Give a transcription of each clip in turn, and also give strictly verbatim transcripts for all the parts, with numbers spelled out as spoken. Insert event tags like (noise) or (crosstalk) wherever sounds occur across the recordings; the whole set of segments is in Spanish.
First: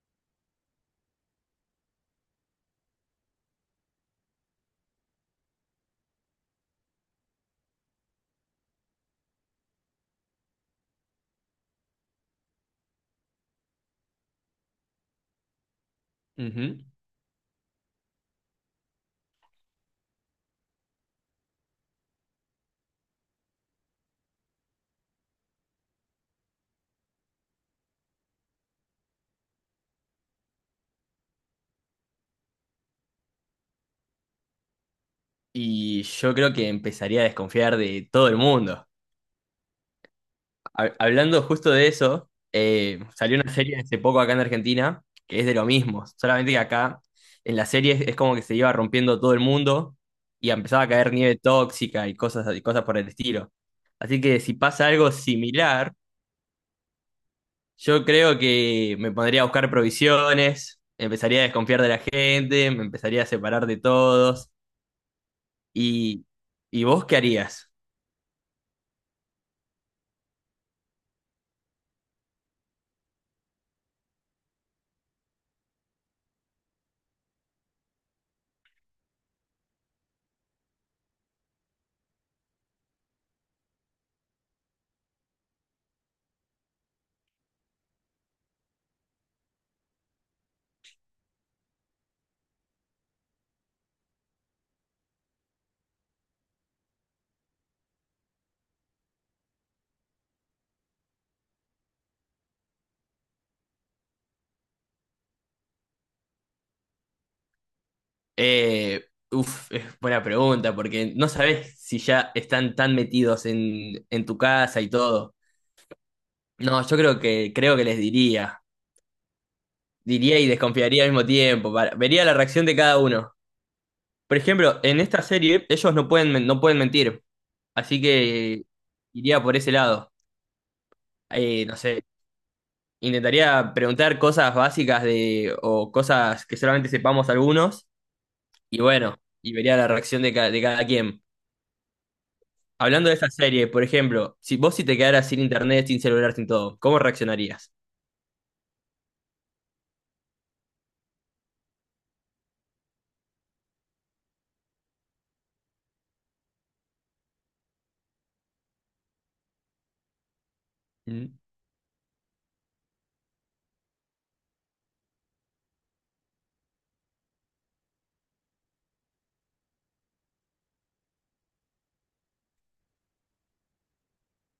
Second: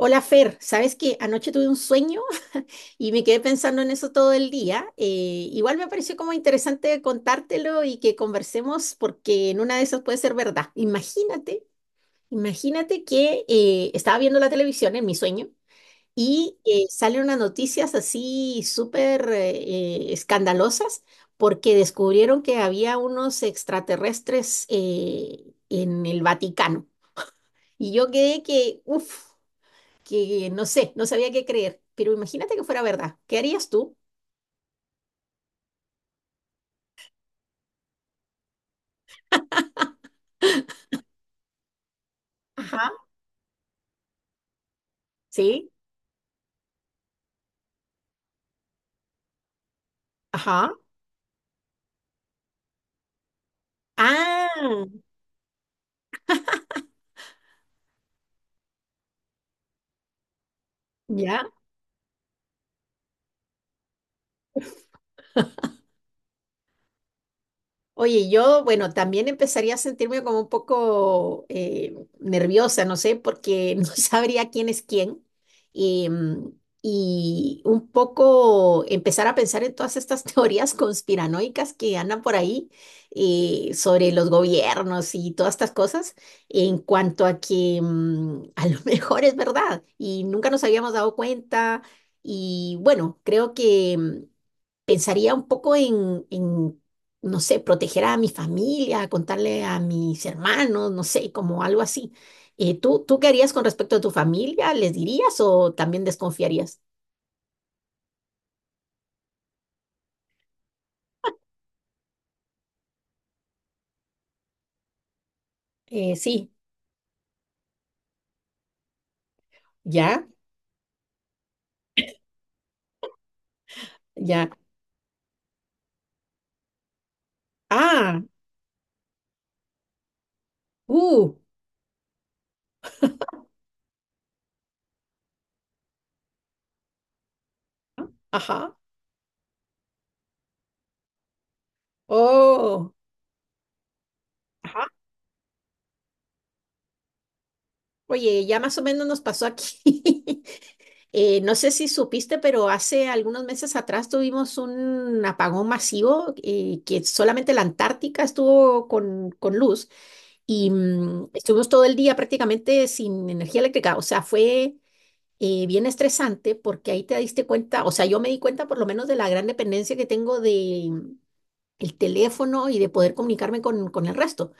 Hola Fer, sabes que anoche tuve un sueño (laughs) y me quedé pensando en eso todo el día. Eh, igual me pareció como interesante contártelo y que conversemos porque en una de esas puede ser verdad. Imagínate, imagínate que eh, estaba viendo la televisión en mi sueño y Ujú. eh, salen unas noticias así súper eh, escandalosas porque descubrieron que había unos extraterrestres eh, en el Vaticano. Y yo quedé que, uff, que no sé, no sabía qué creer, pero imagínate que fuera verdad. ¿Qué harías tú? Y yo creo que empezaría a desconfiar de todo el mundo. Ha- hablando justo de eso, Ajá. eh, salió una serie hace poco acá en Argentina que es de lo ¿Sí? mismo, solamente que acá en la serie es, es como que se iba rompiendo todo el mundo y Ajá. empezaba a caer nieve tóxica y cosas, y cosas por el estilo. Así que Ah, si pasa algo similar, yo creo que me pondría a buscar provisiones, empezaría a ya. desconfiar de la gente, me empezaría a separar de todos. ¿Y, y vos qué harías? Oye, yo, bueno, también empezaría a sentirme como un poco eh, nerviosa, no sé, porque (laughs) no sabría quién es quién. Y, mm, y un poco empezar a pensar en todas estas (laughs) teorías conspiranoicas que andan por ahí eh, sobre los gobiernos y todas estas cosas, en cuanto a que mm, a lo (laughs) mejor es verdad y nunca nos habíamos dado cuenta. Y bueno, creo que mm, pensaría un poco en, en, no sé, proteger a mi familia, contarle a mis hermanos, no sé, como algo así. Eh, ¿tú, tú qué harías con respecto a tu familia? ¿Les dirías o también desconfiarías? Eh, uf, es buena pregunta, porque no sabes si ya están tan metidos en, en tu casa y todo. Eh, sí, No, yo creo que, creo que les diría. ya, Diría y desconfiaría al mismo tiempo. Para- vería la reacción de cada uno. Por ya. ejemplo, en esta serie ellos no pueden, men- no pueden mentir. Así Ah, que iría por ese lado. uh, Eh, no sé, intentaría preguntar cosas básicas de, o cosas que solamente sepamos algunos. ajá, Y bueno, y vería la reacción de, ca- de cada quien. oh, Hablando de esa serie, por ejemplo, si vos si ajá. te quedaras sin internet, sin celular, sin todo, ¿cómo reaccionarías? Oye, ya más o menos nos pasó aquí. (laughs) Eh, no sé si supiste, pero hace algunos meses atrás tuvimos un apagón masivo eh, que solamente la Antártica estuvo con, con luz y mm, Mm, estuvimos todo el día prácticamente sin energía eléctrica. O sea, fue eh, bien estresante porque ahí te diste cuenta, o sea, yo me di cuenta por lo menos de la gran dependencia que tengo de mm, el teléfono y de poder comunicarme con, con el resto.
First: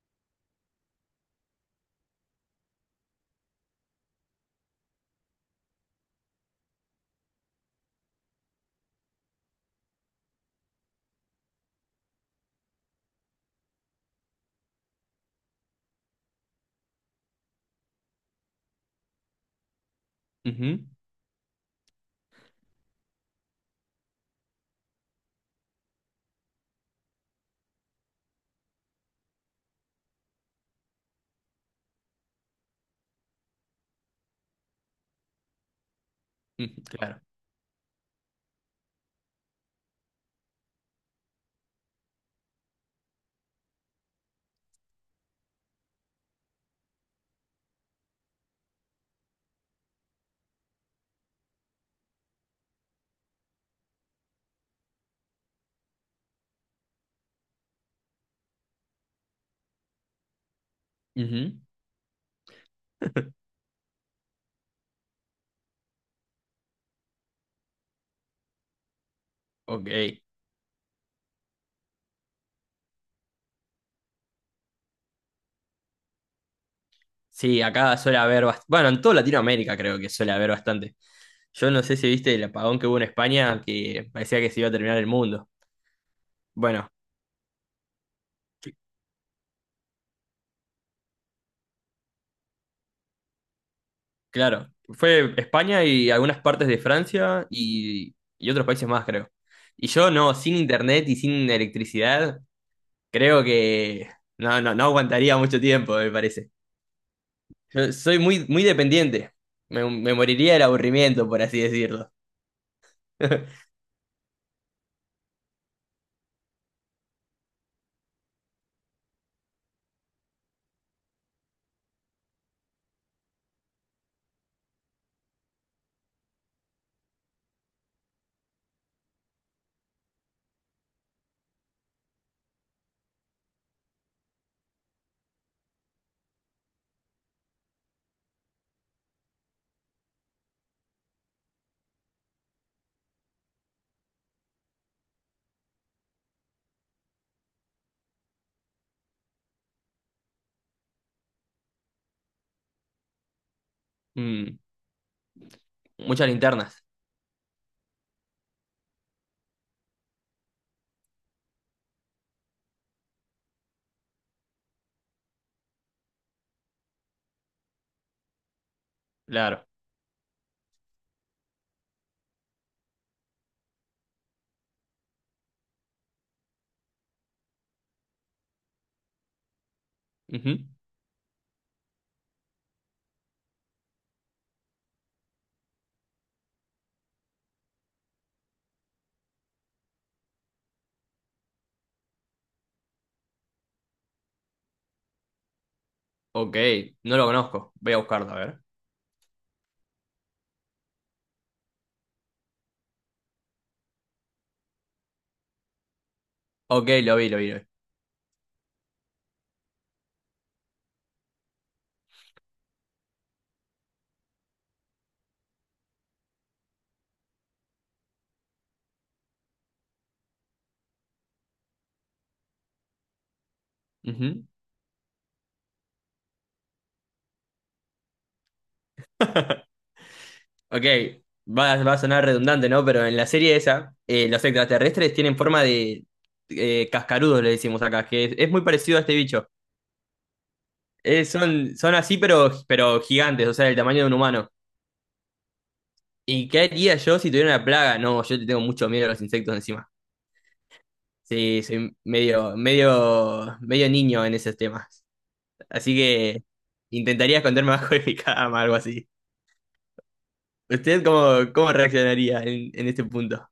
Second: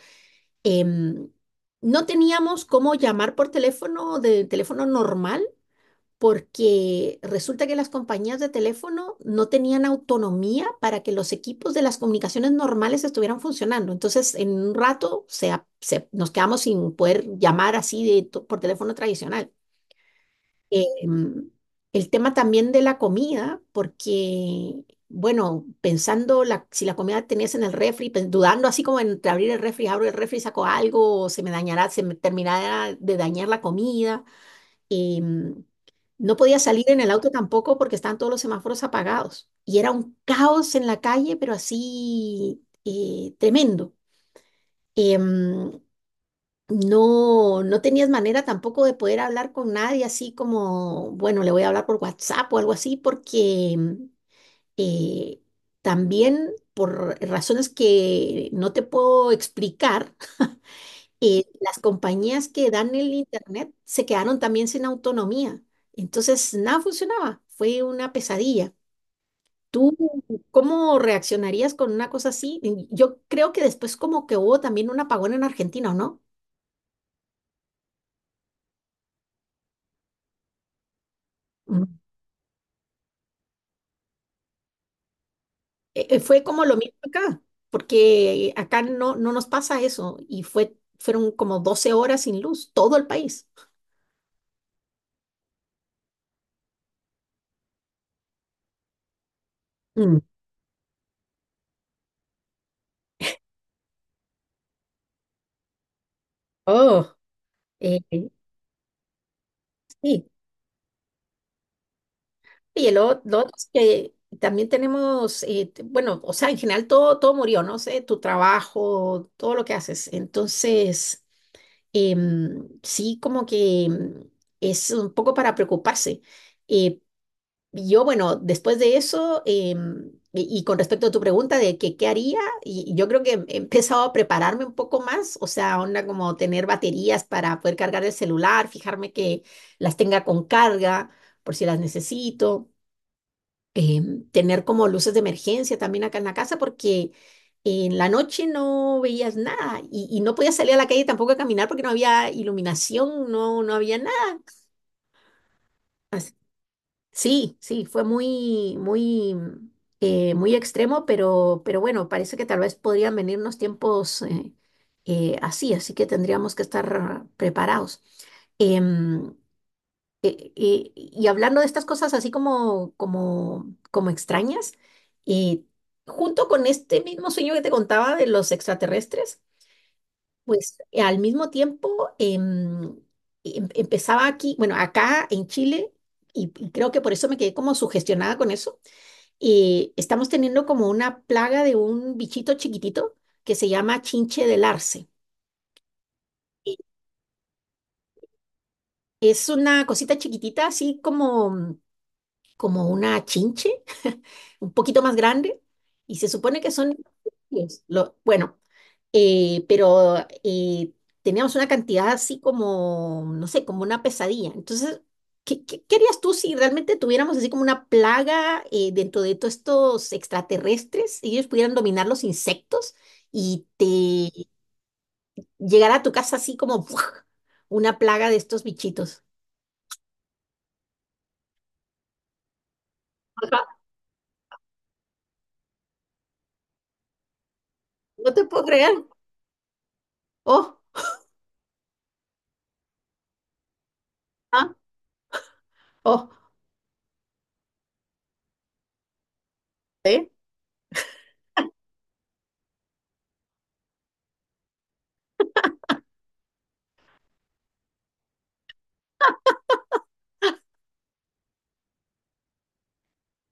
Em, no teníamos cómo llamar por teléfono, de teléfono normal porque resulta que las compañías de teléfono no tenían autonomía para que los equipos de las comunicaciones normales estuvieran funcionando. Entonces, en un rato se, a- se- nos quedamos sin poder llamar así de, to- por teléfono tradicional. Eh, ujú, mm, el tema también de la comida, porque, bueno, pensando la, si la comida tenías en el refri, pen- dudando así como entre abrir el refri, abro el refri, saco algo, o se me dañará, se me terminará de dañar la comida eh, no podía ujú, salir en el claro. auto tampoco porque estaban todos los semáforos apagados. Y era un caos en la calle, pero así eh, tremendo. Em, no, no tenías manera tampoco de poder hablar con nadie así como, bueno, le voy a hablar por WhatsApp o algo así, porque em, eh, también por razones que no te puedo explicar, eh, Ujú, las compañías que dan el Internet se quedaron también sin autonomía. Entonces, nada funcionaba. Fue una pesadilla. ¿Tú ok. cómo reaccionarías con una cosa así? Y yo creo que después como que hubo también un apagón en Argentina, ¿o no? Sí, acá suele haber bast- bueno, en toda Latinoamérica creo que suele haber bastante. Yo no Mm. sé si viste el apagón que hubo en España, que parecía que se iba a terminar el mundo. Eh, eh, fue como lo Bueno, mismo acá, porque c- acá no, no nos pasa eso. Y fue, fueron como doce horas sin luz, todo el país. claro, fue España y algunas partes de Francia y, y otros países más, creo. Y yo Mm. no, sin internet y sin electricidad, creo que no, no, no aguantaría mucho tiempo, me parece. Oh, Yo eh, soy muy, muy dependiente. Me, me sí. moriría del aburrimiento, por así decirlo. Y el lo otro (laughs) es que también tenemos, eh, t- bueno, o sea, en general todo, todo murió, ¿no? sé, tu trabajo, todo lo que haces. Entonces, em, sí, como que em, es un poco para preocuparse. Eh, yo, bueno, después de eso, em, y, y con respecto a tu pregunta de que qué haría, y, y yo creo que he empezado a prepararme un poco más, o sea, onda como tener baterías para poder cargar el celular, fijarme que las tenga con carga por si las necesito, eh, tener como luces de emergencia también acá en la casa porque en la noche no veías nada y, y no podías salir a la calle tampoco a caminar porque no había iluminación, no, no había nada. Mm, muchas As- linternas, Sí, sí, fue muy, muy, mm, eh, muy extremo, pero, pero bueno, parece que tal vez podrían venirnos tiempos eh, eh, así, así que tendríamos que estar preparados. Em, claro. eh, eh, y hablando de estas cosas así como, como, como extrañas, y junto con este mismo sueño que te contaba de los extraterrestres, Ujú. pues eh, al mismo tiempo em, em- empezaba aquí, bueno, acá en Chile, y, y creo que por eso me quedé como sugestionada con eso, eh, estamos teniendo como una plaga de un bichito chiquitito que se llama chinche del arce. Ok, no lo conozco. Voy a buscarlo, a ver. Es una cosita chiquitita, así como, como una chinche, un poquito más grande y se supone que Ok, son... lo vi, lo vi. Lo vi. infantiles. Lo, bueno, eh, pero eh, teníamos una cantidad así como, no sé, como una pesadilla. Entonces, ¿qué, qué, qué harías tú si realmente tuviéramos así como una plaga eh, dentro de todos estos extraterrestres y ellos pudieran dominar los insectos y Ujú. te llegara a tu casa así como ¡buah!, una plaga de estos bichitos? Ok, va, va a sonar redundante, ¿no? Pero en la serie Ajá. esa, eh, los extraterrestres tienen forma de eh, cascarudos, le decimos acá, que No es, te es muy puedo parecido a creer. este bicho. Oh, Eh, son, son así, pero, pero gigantes, o sea, del tamaño de un humano. ah, oh. ¿Y qué haría yo si tuviera una plaga? No, yo te tengo mucho miedo a los insectos encima. ¿Eh? Sí, soy medio, medio, medio niño en esos temas. Así que intentaría esconderme (laughs) bajo de mi cama, algo así. ¿Usted cómo, cómo reaccionaría en, en este punto?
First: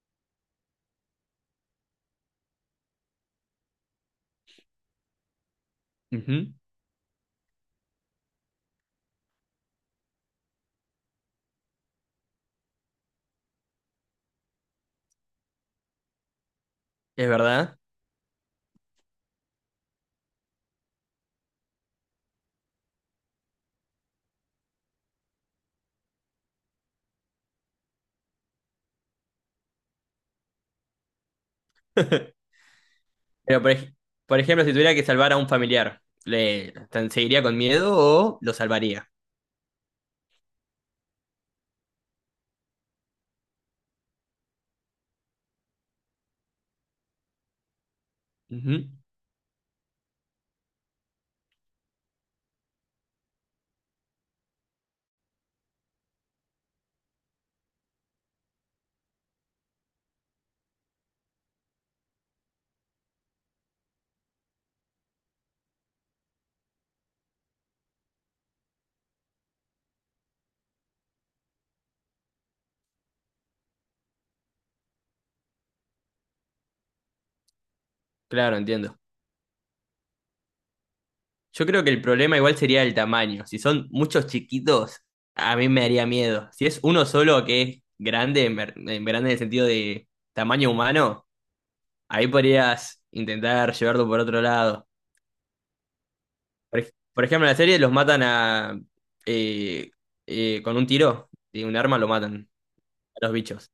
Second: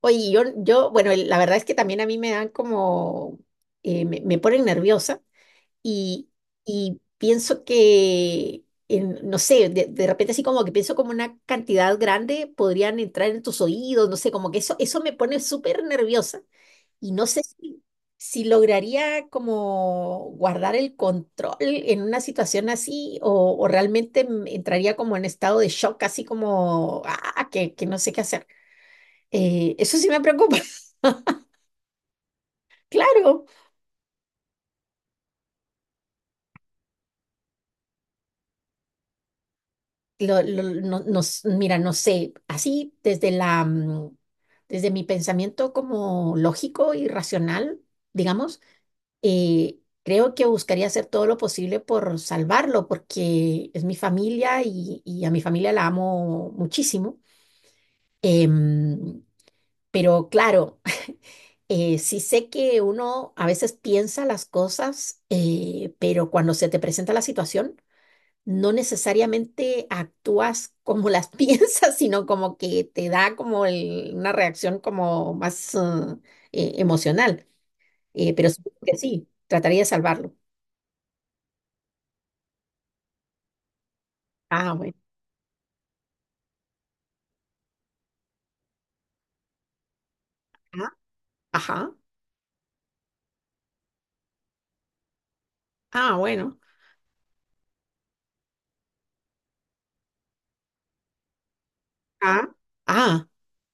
Oye, yo, yo, bueno, el- la verdad es que también a mí me dan como, eh, me, me ponen nerviosa y, Ujú, y pienso que, en- no sé, de, de repente así como que pienso como una cantidad grande podrían entrar en tus oídos, no sé, como que eso, eso me pone súper nerviosa y no es sé verdad. si, si lograría como guardar el control en una situación así o, o realmente m- entraría como en estado de shock, así como, ah, que, que no sé qué hacer. Eh, eso sí me preocupa. (laughs) Claro, Pero por, ej- por ejemplo, si tuviera que salvar a un familiar, ¿le tan- seguiría con miedo o lo salvaría? lo- lo- no- nos, mira, no sé, así desde la, mm, desde mi pensamiento como lógico y racional, digamos, Ujú, eh, creo que buscaría hacer todo lo posible por salvarlo, porque es mi familia y, y a mi familia la amo muchísimo. Em, pero claro, (laughs) eh, sí sé que uno a veces piensa las cosas, eh, pero cuando se te presenta la situación no necesariamente actúas como las (laughs) piensas, sino como que te da como el- una reacción como más ah, eh, emocional. Eh, pero claro, supongo que entiendo. sí, trataría de salvarlo. Yo creo que el problema igual sería el tamaño. Si son muchos Ah, bueno. chiquitos, a mí me daría miedo. Si es uno solo que es grande, en ver- en grande en el sentido de tamaño Ah, humano. ajá. Ahí podrías intentar llevarlo por otro lado. Ah, bueno. Por, ej- por ejemplo, en la serie los matan a... eh, eh, con un tiro de un arma lo Ah, matan a ah. los bichos.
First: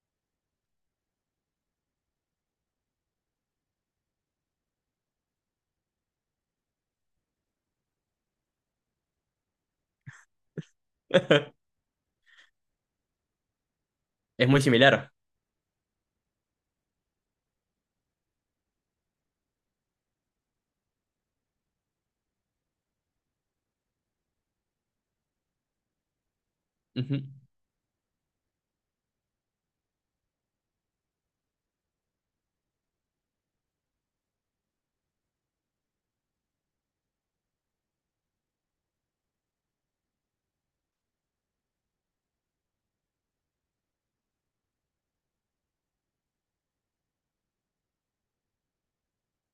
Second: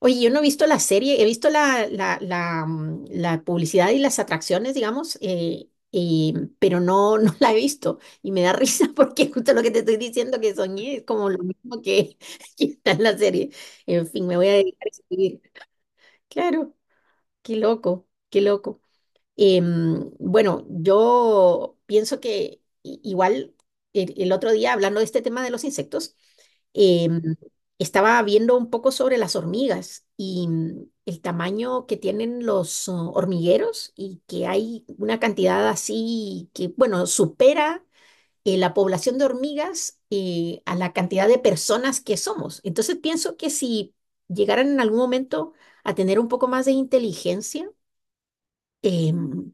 Oye, yo no he visto la serie, he visto la, la, la, mm, la publicidad y las atracciones, digamos, eh, y- pero no, no la he visto. Y me da risa (laughs) porque justo lo que te estoy diciendo que soñé es como lo (laughs) mismo que, (laughs) que está en la serie. En fin, me voy Es a muy dedicar a similar. escribir. Claro, qué loco, qué loco. Em, bueno, yo pienso que i- igual el, el otro día, hablando de este tema de los insectos, Ujú, em, estaba viendo un poco sobre las hormigas y mm, el tamaño que tienen los oh, hormigueros y que hay una cantidad así que, bueno, supera eh, la población de hormigas eh, a la cantidad de personas que somos. Entonces pienso que si llegaran en algún momento a tener un poco más de inteligencia, em,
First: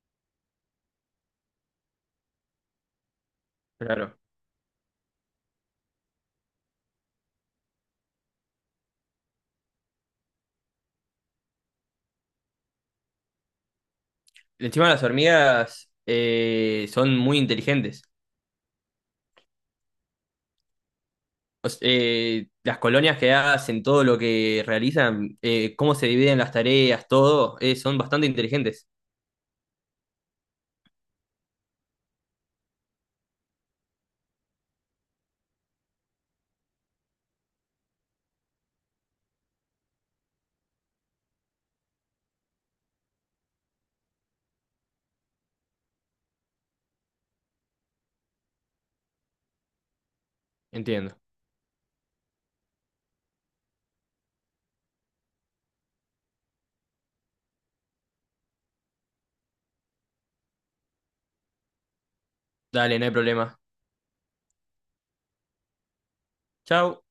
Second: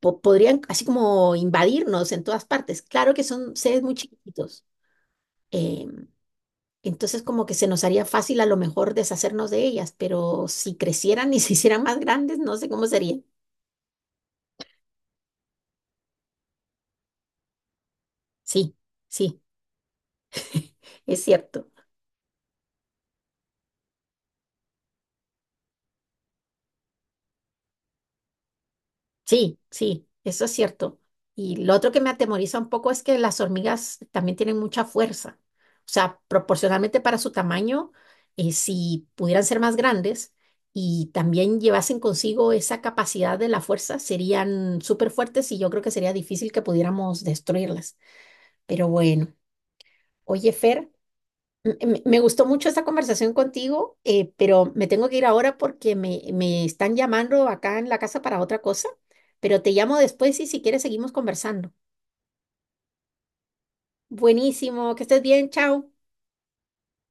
po- podrían así como invadirnos en todas partes. Claro que son seres muy claro. chiquititos. eh, entonces como que se nos haría fácil a lo mejor deshacernos de ellas, pero si crecieran y (laughs) se hicieran más grandes, no sé cómo sería. Encima las hormigas eh, son muy inteligentes. Sí, sí, es O cierto. S- eh, las colonias que hacen, todo lo que realizan, eh, cómo se dividen las tareas, todo, eh, son bastante inteligentes. Sí, sí, eso es cierto. Y lo otro que me atemoriza un poco es que las hormigas también tienen mucha fuerza. O sea, proporcionalmente para su tamaño, eh, si pudieran ser más grandes y también llevasen consigo esa capacidad de la fuerza, serían súper fuertes y yo creo que sería difícil que pudiéramos destruirlas. Pero bueno, oye, Fer, Entiendo. M- me me gustó mucho esta conversación contigo, eh, pero me tengo que ir ahora porque me, me están llamando acá en la casa para otra cosa, pero te llamo después y si quieres seguimos conversando. Dale, no hay problema. Buenísimo, que estés bien, chao. Chau.